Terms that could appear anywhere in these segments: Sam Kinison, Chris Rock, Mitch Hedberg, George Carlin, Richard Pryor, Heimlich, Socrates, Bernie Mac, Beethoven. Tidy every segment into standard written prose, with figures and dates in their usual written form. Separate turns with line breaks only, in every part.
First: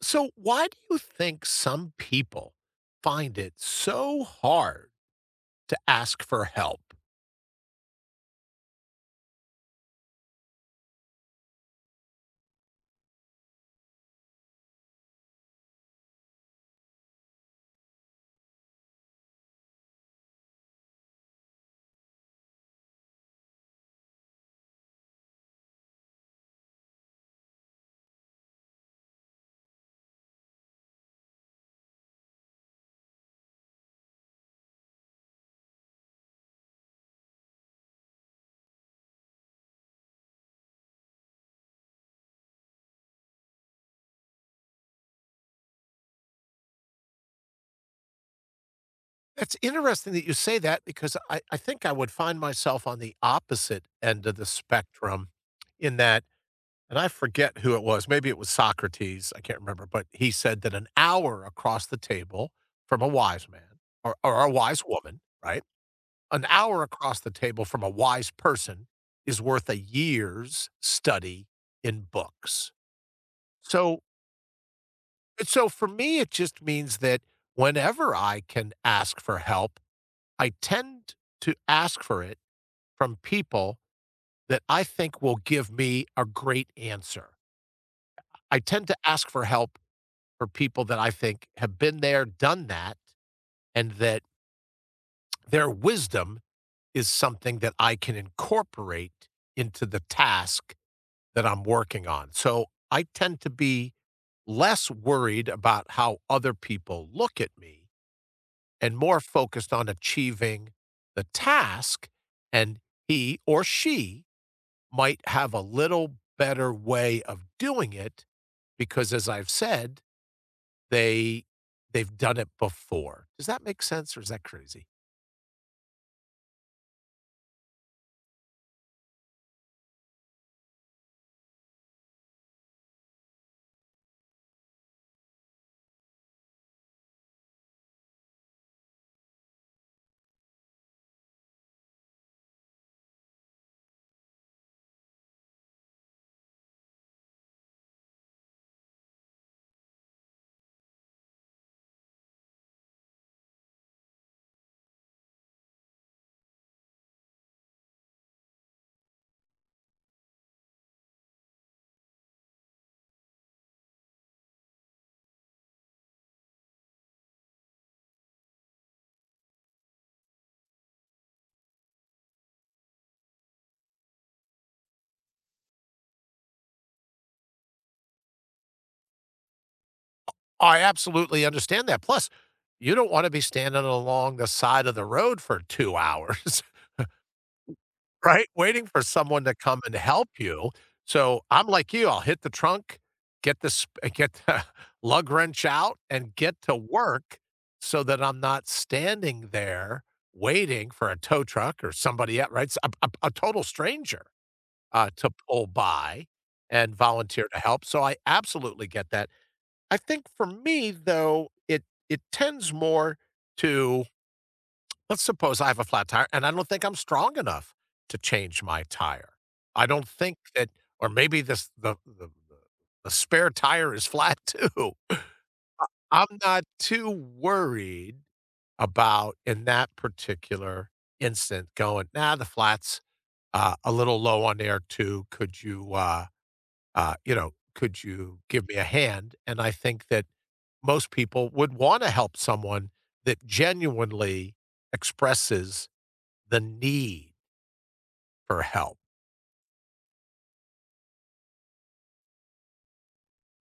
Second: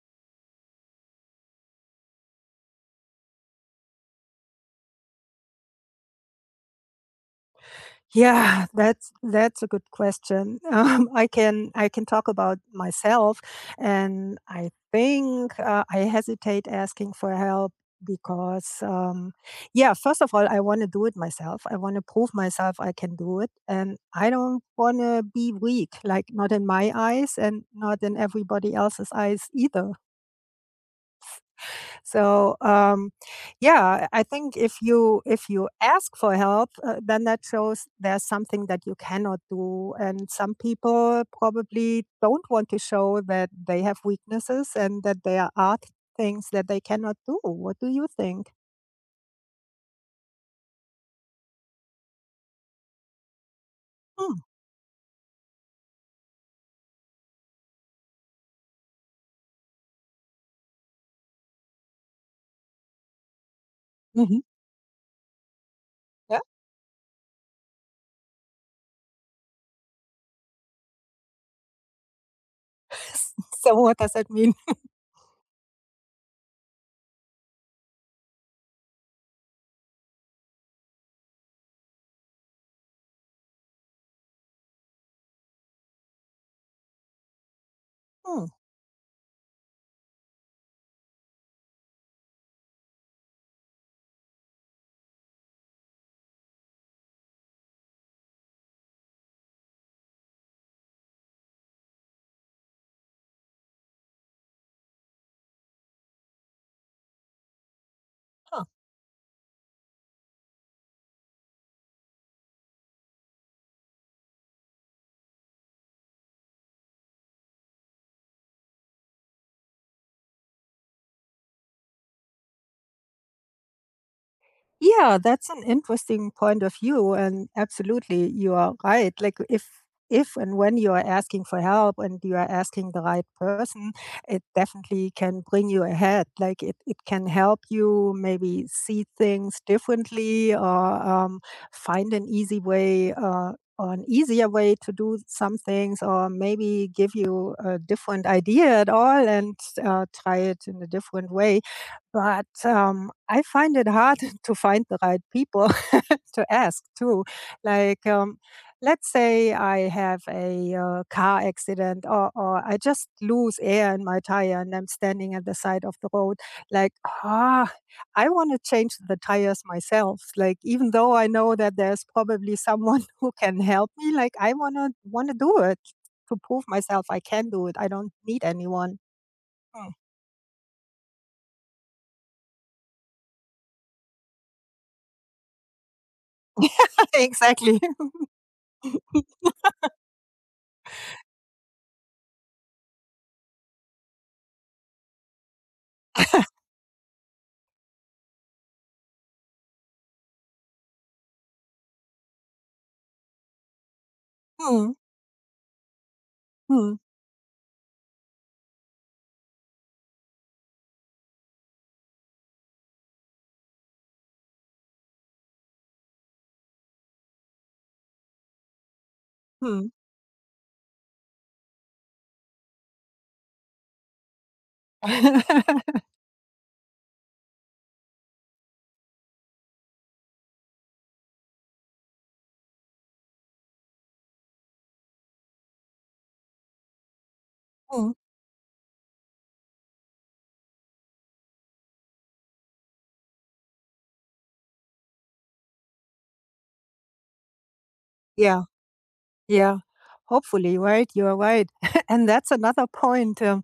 So, why do you think some people find it so hard to ask for help?
Yeah, that's a good question. I can talk about myself, and I think I hesitate asking for help because yeah, first of all, I want to do it myself. I want to prove myself I can do it, and I don't want to be weak, like not in my eyes and not in everybody else's eyes either. So, yeah, I think if you ask for help, then that shows there's something that you cannot do, and some people probably don't want to show that they have weaknesses and that there are things that they cannot do. What do you think?
That's interesting that you say that because I think I would find myself on the opposite end of
Hmm.
the spectrum in that. And I forget who it was, maybe it was Socrates, I can't remember, but he said that an hour across the table from a wise man or,
Hmm.
or a wise woman, right?
Yeah.
An hour across the table from a wise person is worth a year's study in books.
So, what
So
does that mean?
so for me, it just means that whenever I can ask for help, I tend to ask for it from people that I think will give me a great answer.
Hmm.
I tend to ask for help for people that I think have been there, done that, and that their wisdom is something that I can incorporate into the task that I'm working on. So I tend to be less worried about how other people look at me
Huh.
and more focused on achieving the task. And he or she might have a little better way of doing it because, as I've said, they they've done it before. Does that make sense or is that crazy?
Yeah, that's an interesting point of view, and absolutely, you are right. Like if and when you are asking for help and you are asking the right person, it definitely can bring you ahead. Like it can help you maybe see things differently or find an easy way or an easier way to do some things or maybe give you a different idea at all and try it in a different way but, I find it hard to find the right people to ask too. Like, um, let's say I have a, car accident or I just lose air in my tire and I'm standing at the side of the road, like, "Ah, I wanna change the tires myself." Like, even though I know that there's probably someone who can help me, like, I wanna do it to prove myself I can do it. I don't need anyone. Mm.
I absolutely understand that. Plus, you don't want to be standing along the side of the road for two hours.
Exactly.
Right? Waiting for someone to come and help you. So, I'm like you, I'll hit the trunk, get the sp get the lug wrench out, and get to work so that I'm not standing there waiting for a tow truck or somebody el right? A total stranger,
Hmm.
to pull by and
Hmm.
volunteer to help, so I absolutely get that. I think for me, though, it tends more to. Let's suppose I have a flat tire and I don't think I'm strong enough to change my tire. I
Hmm.
don't think that. Or maybe this the spare tire is flat too. I'm not too worried about in that particular instant going, "Nah, the flat's, a little low on air too. Could you, could
Mm,
you give me a hand?" And I think that most people would wanna help someone that genuinely expresses the need for
yeah.
help.
Yeah, hopefully, right? You are right. And that's another point.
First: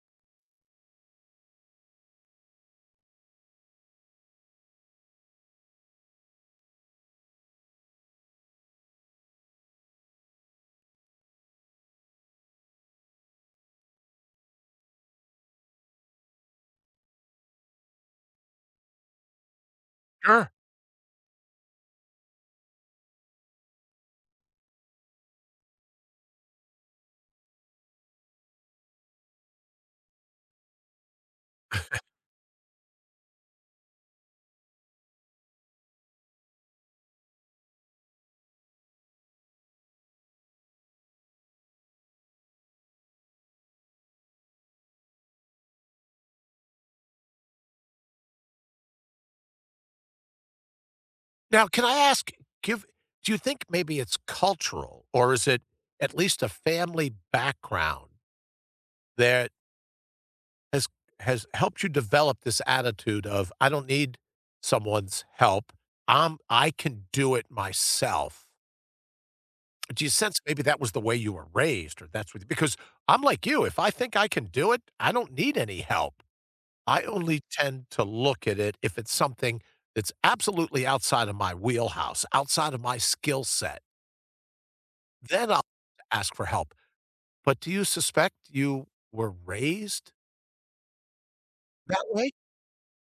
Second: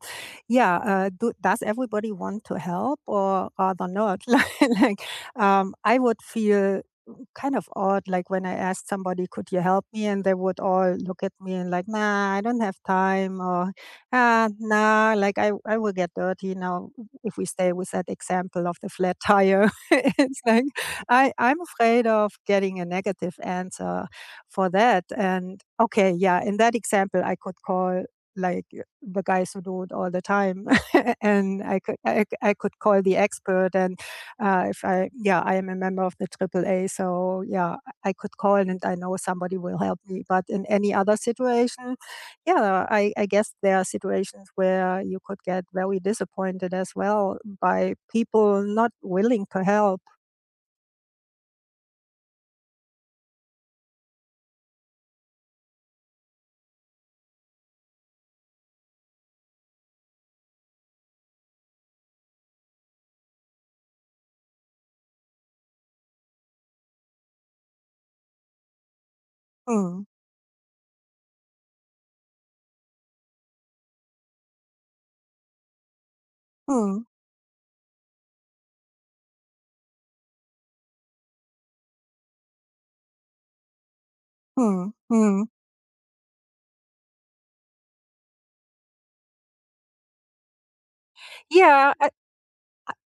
Yeah, does everybody want to help or rather not? Like, I would feel kind of odd, like when I asked somebody, could you help me? And they would all look at me and like, nah, I don't have time or, ah, nah, like I will get dirty now if we stay with that example of the flat tire. It's
Sure.
like, I'm afraid of getting a negative answer for that. And okay, yeah, in that example, I could call like the guys who do it all the time and I could call the expert and if I yeah I am a member of the AAA so yeah I could call and I know somebody will help me but in any other situation yeah I guess there are situations where you could get very disappointed as well by people not willing to help.
Now, can I ask, give do you think maybe it's cultural or is it at least a family background that has has helped you develop this attitude of I don't need someone's help. I can do it myself. Do
Mm.
you sense maybe that was the way you were raised or that's what, because I'm like you, if I think I can do it, I don't need any help. I
Mm.
only tend to look at it if it's something that's absolutely outside of my wheelhouse, outside of my skill set.
Mm. Mm.
Then I'll ask for help. But do you suspect you were raised
Yeah,
that way?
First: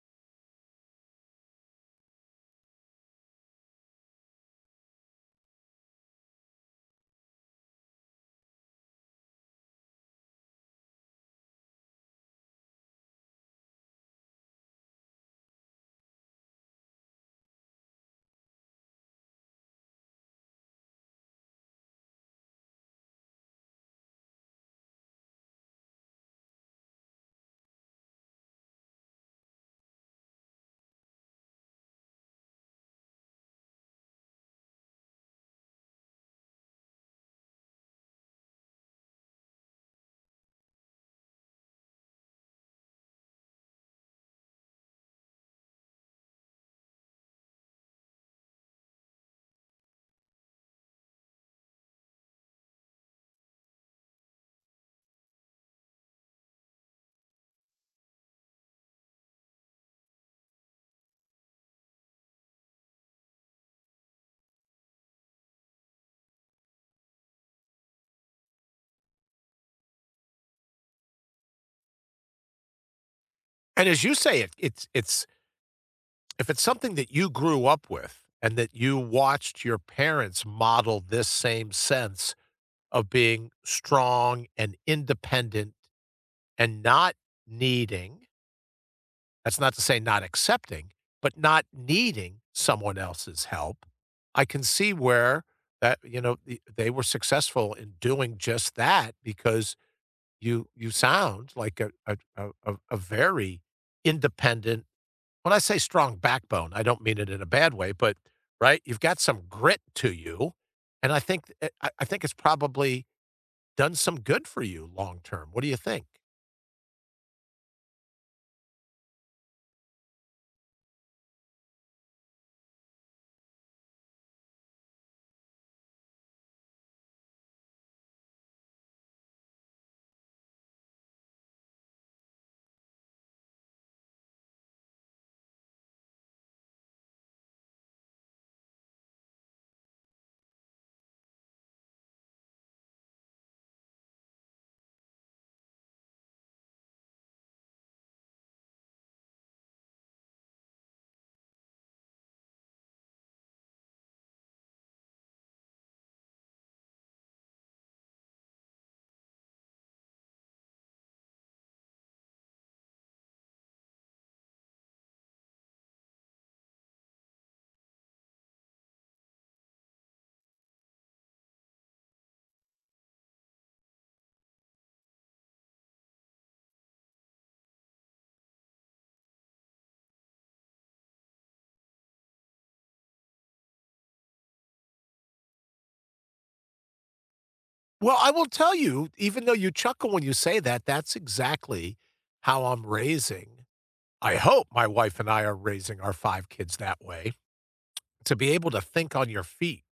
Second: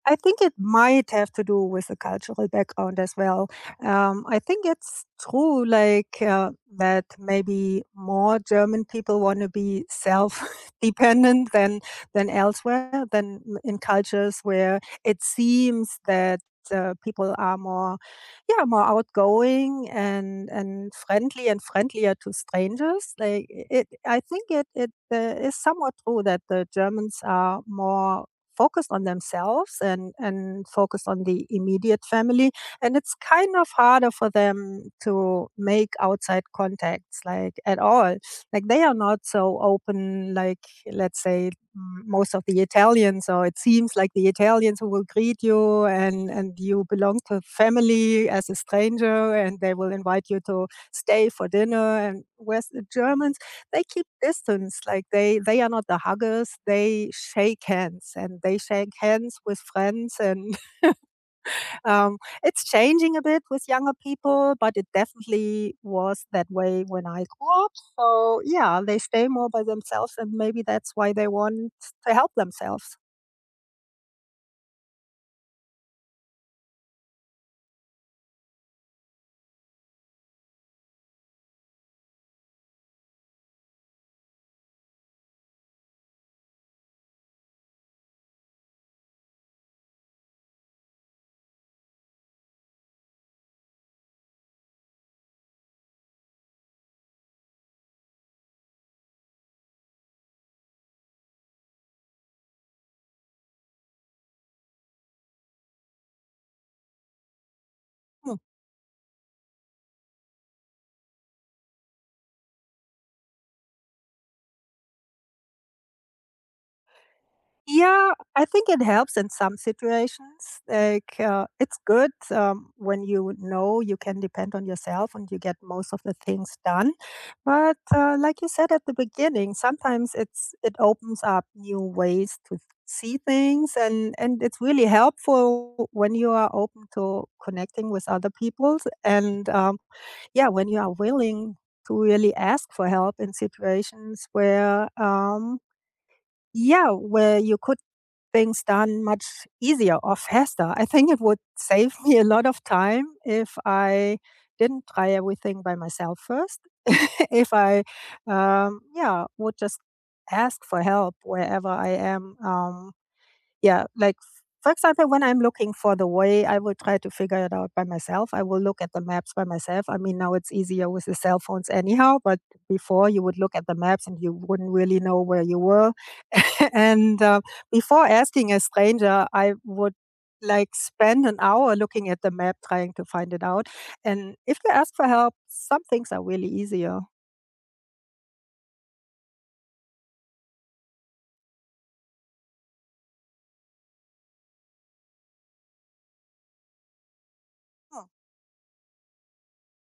I think it might have to do with the cultural background as well. I think it's true, like that maybe more German people want to be self-dependent than elsewhere, than in cultures where it seems that people are more, yeah, more outgoing and friendly and friendlier to strangers. Like it, I think it is somewhat true that the Germans are more focused on themselves and focused on the immediate family and it's kind of harder for them to make outside contacts like at all like they are not so open like let's say most of the italians or it seems like the italians who will greet you and you belong to family as a stranger and they will invite you to stay for dinner and whereas the germans they keep distance. Like they are not the huggers. They shake hands and they shake hands with friends. And it's changing a bit with younger people, but it definitely was that way when I grew up. So yeah, they stay more by themselves, and maybe that's why they want to help themselves.
And as you say, it's if it's something that you grew up with and that you watched your parents model this same sense of being strong and independent and not needing. That's not to say not accepting, but not needing someone else's help. I can see where that, you know, they were successful in doing just that because you sound like a very independent, when I say strong backbone, I don't mean it in a bad way, but,
Hmm.
right? You've got some grit to you, and I think, I I think it's probably done some good for you long term. What do you think?
Yeah, I think it helps in some situations. Like, it's good when you know you can depend on yourself and you get most of the things done. But like you said at the beginning, sometimes it opens up new ways to see things, and it's really helpful when you are open to connecting with other people, and yeah, when you are willing to really ask for help in situations where yeah where you could things done much easier or faster. I think it would save me a lot of time if I didn't try everything by myself first. If I yeah, would just ask for help wherever I am. Yeah, like for example, when I'm looking for the way, I will try to figure it out by myself. I will look at the maps by myself. I mean, now it's easier with the cell phones, anyhow, but before you would look at the maps and you wouldn't really know where you were and before asking a stranger, I would like spend an hour looking at the map trying to find it out. And if they ask for help, some things are really easier.
Well, I will tell you, even though you chuckle when you say that, that's exactly how I'm raising I hope my wife and I are raising our 5 kids that way,
Hmm.
to be able to think on your feet,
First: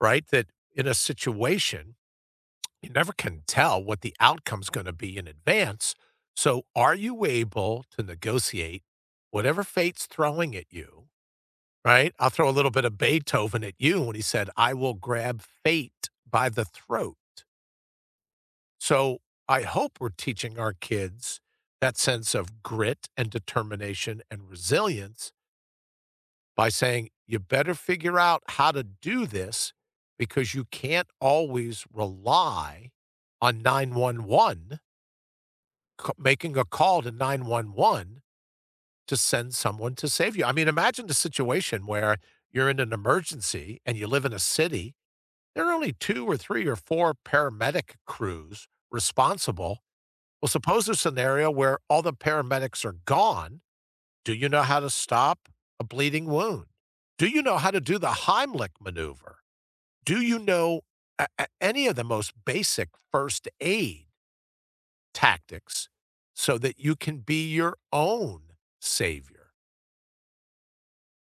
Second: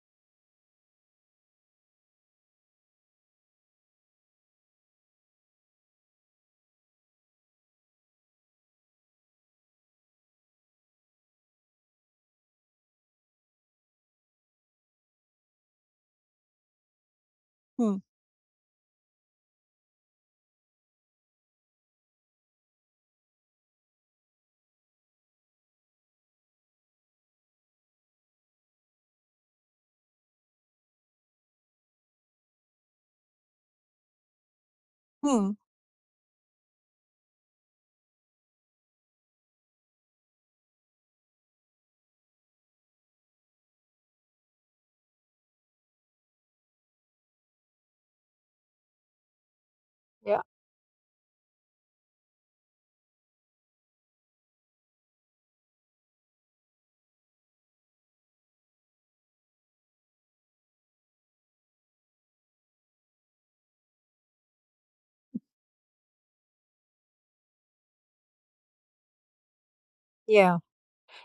right? That in a situation, you never can tell what the outcome's gonna be in advance, so are you able to negotiate whatever fate's throwing at you, right? I'll throw a little bit of Beethoven at you when he said, "I will grab fate by the throat."
Hmm.
So I hope we're teaching our kids that sense of grit and determination and resilience by saying, you better figure out how to do this because you can't always rely on 911,
Hmm.
making a call to 911 to send someone to save you. I mean, imagine the situation where you're in an emergency and you live in a city. There are only two or three or four paramedic crews responsible.
Yeah.
Well, suppose a scenario where all the paramedics are gone. Do you know how to stop a bleeding wound? Do you know how to do the Heimlich maneuver? Do you know any of the most basic first aid tactics so that you can be your own savior?
Yeah.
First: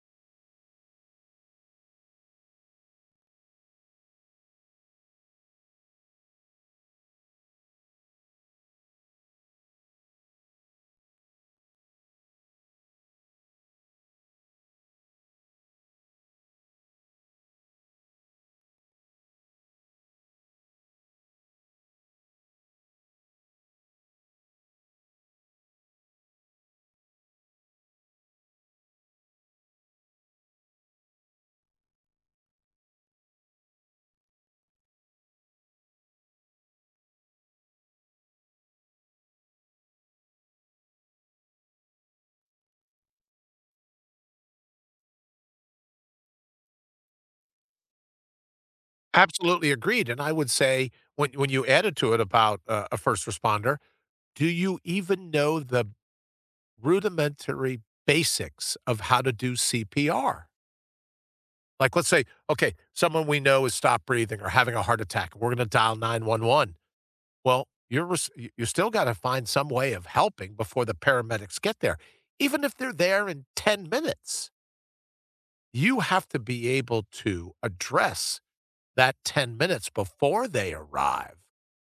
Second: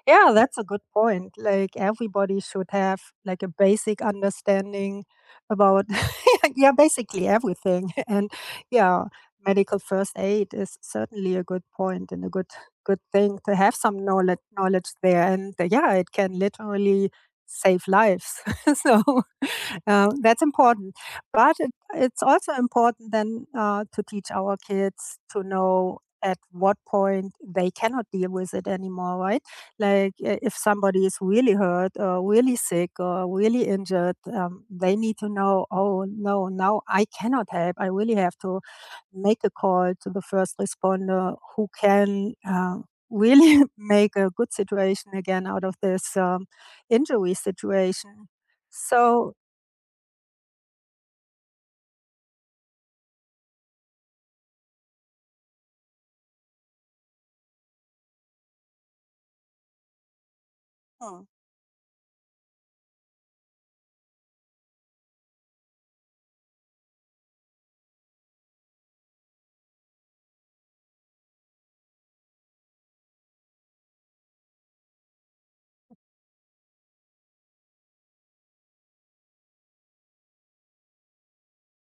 Yeah, that's a good point. Like everybody should have like a basic understanding about yeah, basically everything. And yeah, medical first aid is certainly a good point and a good good thing to have some knowledge there. And yeah, it can literally save lives. So that's important. But it's also important then to teach our kids to know at what point they cannot deal with it anymore, right? Like if somebody is really hurt or really sick or really injured, they need to know, oh, no, now I cannot help. I really have to make a call to the first responder who can really make a good situation again out of this injury situation. So,
Absolutely agreed. And I would say, when you added to it about a first responder, do you even know the rudimentary basics of how to do CPR?
mm,
Like, let's say, okay, someone we know is stopped breathing or having a heart attack. We're going to dial 911. Well, you still got to find some way of helping before the paramedics get there. Even if they're there in 10 minutes, you have to be able to address that 10 minutes before they arrive.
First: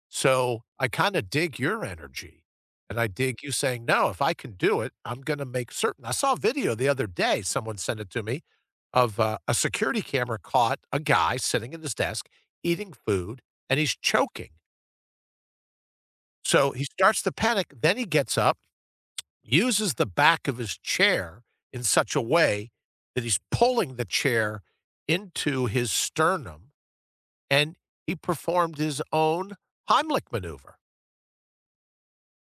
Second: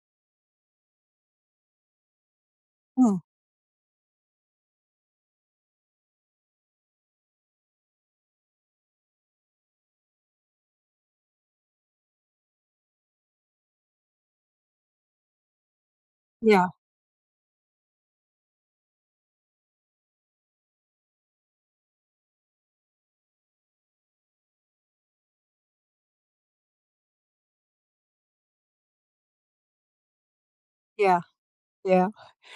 So I kinda dig your energy, and I
mm,
dig you saying, "No, if I can do it, I'm gonna make certain." I saw a video the other day, someone sent it to me, of a security camera caught a guy sitting at his desk eating food, and he's choking.
yeah,
So he starts to panic, then he gets up, uses the back of his chair in such a way that he's pulling the chair into his sternum and he performed his own Heimlich maneuver.
yeah, yeah.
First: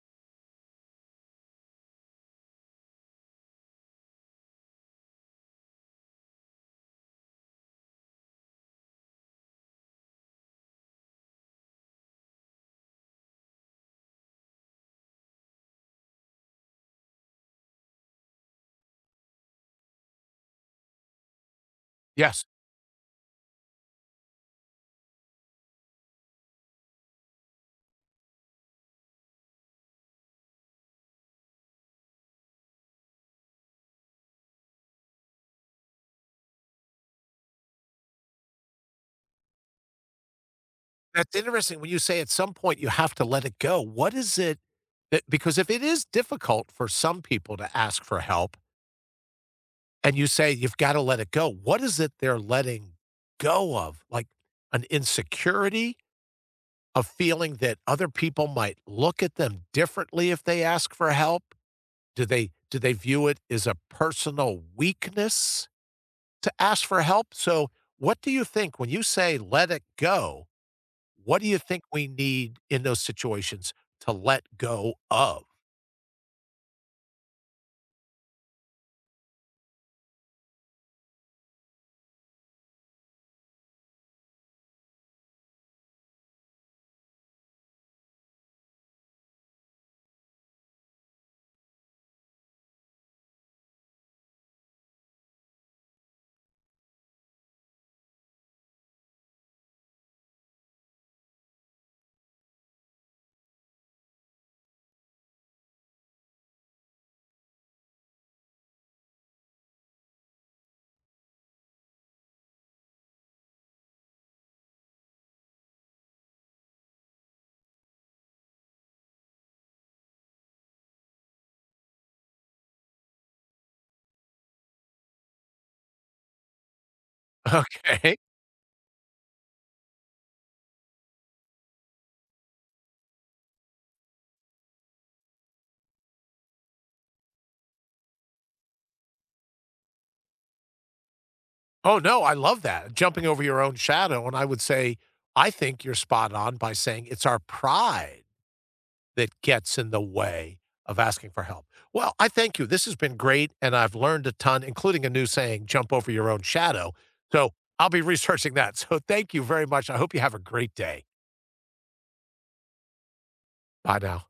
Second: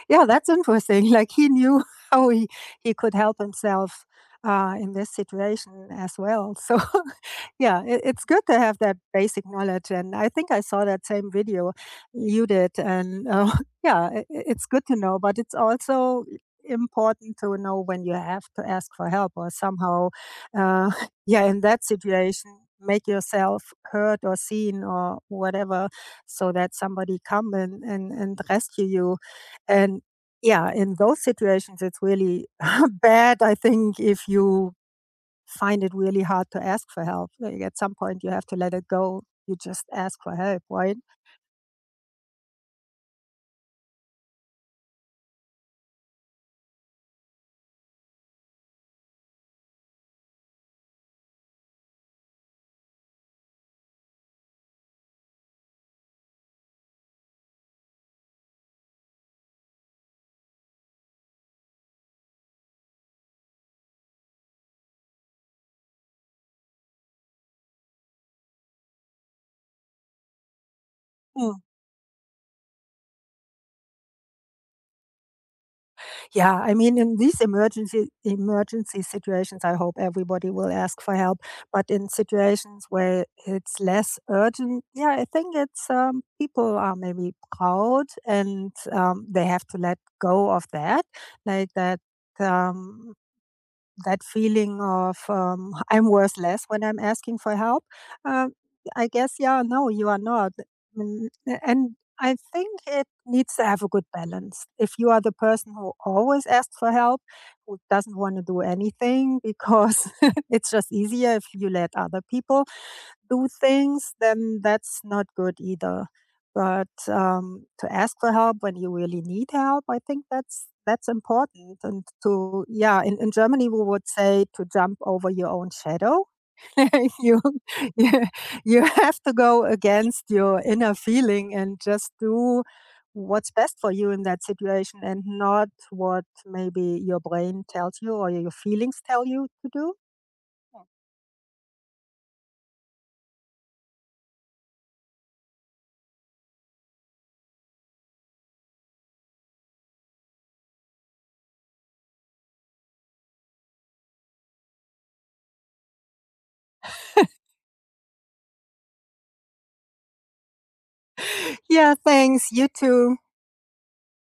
Yeah, that's interesting. Like he knew how he, he could help himself in this situation as well. So yeah, it's good to have that basic knowledge. And I think I saw that same video you did. And yeah, it's good to know, but it's also important to know when you have to ask for help or somehow, uh, yeah, in that
Yes.
situation, make yourself heard or seen or whatever so that somebody come and rescue you. And yeah, in those situations, it's really bad, I think, if you find it really hard to ask for help. Like, at some point, you have to let it go. You just ask for help, right?
That's interesting when you say at some point you have to let it go. What is it that because if it is difficult for some people to ask for help and you say you've gotta let it go, what is it they're letting go of? Like an insecurity, a feeling that other people might look at them differently if they ask for help? Do they view it as a personal weakness to ask for help. So, what do you think when you say let it go? What do
Mm.
you think we need in those situations to let go of?
Yeah, I mean, in these emergency situations, I hope everybody will ask for help. But in situations where it's less urgent, yeah, I think it's people are maybe proud and they have to let go of that, like that. Um, that feeling of I'm worthless when I'm asking for help. Um, I guess, yeah, no, you are not. Mm. And I think it needs to have a good balance. If you are the person who always asks for help, who doesn't want to do anything because it's just easier if you let other people, do things, then that's not good either. But to ask for help when you really need help, I think that's important. And to yeah, in Germany we would say to jump over your own shadow you, you
Okay.
you have to go against your inner feeling and just do what's best for you in that situation and not what maybe your brain tells you or your feelings tell you to do. Yeah.
Oh, no, I love that. Jumping over your own shadow. And I would say, I think you're spot on by saying it's our pride that gets in the way of asking for help. Well, I thank you. This has been great. And I've learned a ton, including a new saying, jump over your own shadow. So I'll be researching that. So thank you very much. I hope you have a great day.
Yeah, thanks. You too.
Bye now.